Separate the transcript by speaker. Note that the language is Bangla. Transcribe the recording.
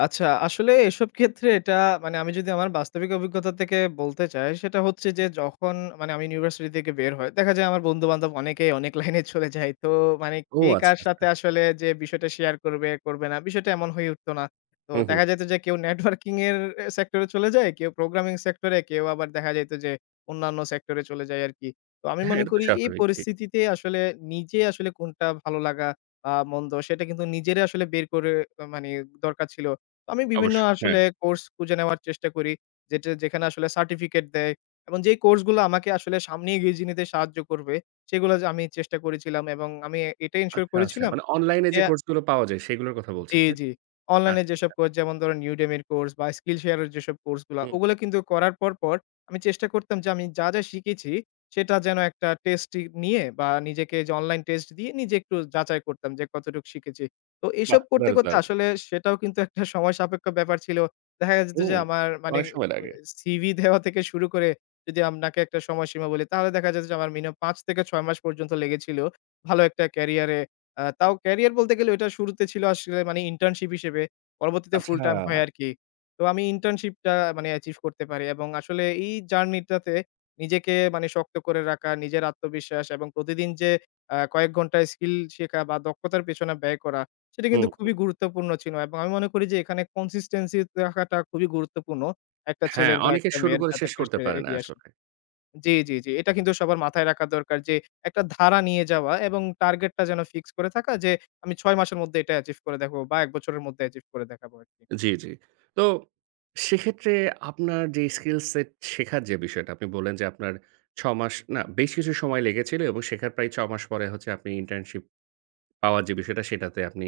Speaker 1: আচ্ছা আসলে এসব ক্ষেত্রে এটা মানে আমি যদি আমার বাস্তবিক অভিজ্ঞতা থেকে বলতে চাই সেটা হচ্ছে
Speaker 2: হু।
Speaker 1: যে, যখন মানে আমি ইউনিভার্সিটি থেকে বের হয়, দেখা যায় আমার বন্ধু-বান্ধব অনেকেই অনেক লাইনে চলে যায়। তো মানে
Speaker 2: ও
Speaker 1: কে
Speaker 2: আচ্ছা,
Speaker 1: কার
Speaker 2: আচ্ছা।
Speaker 1: সাথে আসলে যে বিষয়টা শেয়ার করবে, করবে না। বিষয়টা এমন হয়ে উঠত না। তো
Speaker 2: হু, হু।
Speaker 1: দেখা যাইত যে কেউ নেটওয়ার্কিং এর সেক্টরে চলে যায়, কেউ প্রোগ্রামিং সেক্টর এ কেউ আবার দেখা যাইত যে অন্যান্য সেক্টর এ চলে যাই আরকি। তো আমি
Speaker 2: হ্যাঁ,
Speaker 1: মনে
Speaker 2: এটা তো
Speaker 1: করি এই
Speaker 2: স্বাভাবিক, জি।
Speaker 1: পরিস্থিতিতে আসলে নিজে আসলে কোনটা ভালো লাগা আ মন্দ সেটা কিন্তু নিজের আসলে বের করে মানে দরকার ছিল। আমি বিভিন্ন
Speaker 2: অবশ্যই, হ্যাঁ।
Speaker 1: আসলে কোর্স খুঁজে নেওয়ার চেষ্টা করি। যে যেখানে আসলে সার্টিফিকেট দেয় এবং যেই কোর্স গুলো আমাকে আসলে সামনে এগিয়ে নিতে সাহায্য করবে সেগুলা যে আমি চেষ্টা করেছিলাম এবং আমি এটাই এনশিওর
Speaker 2: আচ্ছা, আচ্ছা।
Speaker 1: করেছিলাম
Speaker 2: মানে অনলাইন এ
Speaker 1: যে
Speaker 2: যে কোর্স গুলো পাওয়া যায় সেগুলোর কথা
Speaker 1: জি,
Speaker 2: বলছেন, তাইতো?
Speaker 1: জি। অনলাইন
Speaker 2: আচ্ছা,
Speaker 1: যেসব
Speaker 2: আচ্ছা।
Speaker 1: কোর্স যেমন ধরুন Udemy এর কোর্স বা Skillshare এর যেসব কোর্স গুলা
Speaker 2: হুম।
Speaker 1: ওগুলা কিন্তু করার পর, পর আমি চেষ্টা করতাম যে আমি যা, যা শিখেছি সেটা যেন একটা টেস্ট নিয়ে বা নিজেকে যে অনলাইন টেস্ট দিয়ে নিজে একটু যাচাই করতাম যে কতটুকু শিখেছি। তো
Speaker 2: বাহ!
Speaker 1: এসব করতে,
Speaker 2: দারুণ,
Speaker 1: করতে
Speaker 2: দারুণ!
Speaker 1: আসলে সেটাও কিন্তু একটা সময় সাপেক্ষ ব্যাপার ছিল। দেখা যেত
Speaker 2: হুম
Speaker 1: যে আমার মানে
Speaker 2: অনেক
Speaker 1: অ্যা
Speaker 2: সময় লাগে।
Speaker 1: সিভি দেওয়া থেকে শুরু করে যদি আপনাকে একটা সময়সীমা বলি তাহলে দেখা যেত যে আমার মিনিমাম ৫ থেকে ৬ মাস পর্যন্ত লেগেছিল। ভালো একটা ক্যারিয়ারে। আ তাও ক্যারিয়ার বলতে গেলে ঐটা শুরুতে ছিল আসলে মানে ইন্টার্নশিপ হিসেবে, পরবর্তীতে ফুল
Speaker 2: আচ্ছা।
Speaker 1: টাইম হয় আরকি। তো আমি ইন্টার্নশিপটা মানে অ্যাচিভ করতে পারি এবং আসলে এই জার্নিটাতে নিজেকে মানে শক্ত করে রাখা, নিজের আত্মবিশ্বাস এবং প্রতিদিন যে আ কয়েক ঘন্টায় স্কিল শেখা বা দক্ষতার পেছনে ব্যয় করা সেটা
Speaker 2: হু,
Speaker 1: কিন্তু
Speaker 2: হু।
Speaker 1: খুবই গুরুত্বপূর্ণ ছিল এবং আমি মনে করি যে এখানে consistency রাখাটা খুবই গুরুত্বপূর্ণ একটা
Speaker 2: হ্যাঁ,
Speaker 1: ছেলের বা
Speaker 2: অনেকে
Speaker 1: একটা
Speaker 2: শুরু
Speaker 1: মেয়ের
Speaker 2: করে
Speaker 1: যাতে
Speaker 2: শেষ
Speaker 1: করে
Speaker 2: করতে
Speaker 1: সে
Speaker 2: পারে না
Speaker 1: এগিয়ে আসে
Speaker 2: আসলে।
Speaker 1: জি, জি, জি। এটা কিন্তু সবার মাথায় রাখা দরকার যে একটা ধারা নিয়ে যাওয়া এবং টার্গেটটা যেন ফিক্স করে থাকা যে আমি ৬ মাসের মধ্যে এটা অ্যাচিভ করে দেখবো বা এক বছরের মধ্যে অ্যাচিভ করে দেখাবো আরকি।
Speaker 2: জি, জি। তো সেক্ষেত্রে আপনার যে স্কিলস সেট শেখার যে বিষয়টা আপনি বললেন, যে আপনার ছয় মাস না বেশ কিছু সময় লেগেছিল এবং শেখার প্রায় ৬ মাস পরে আপনি ইন্টার্নশিপ পাওয়ার যে বিষয়টা সেটাতে আপনি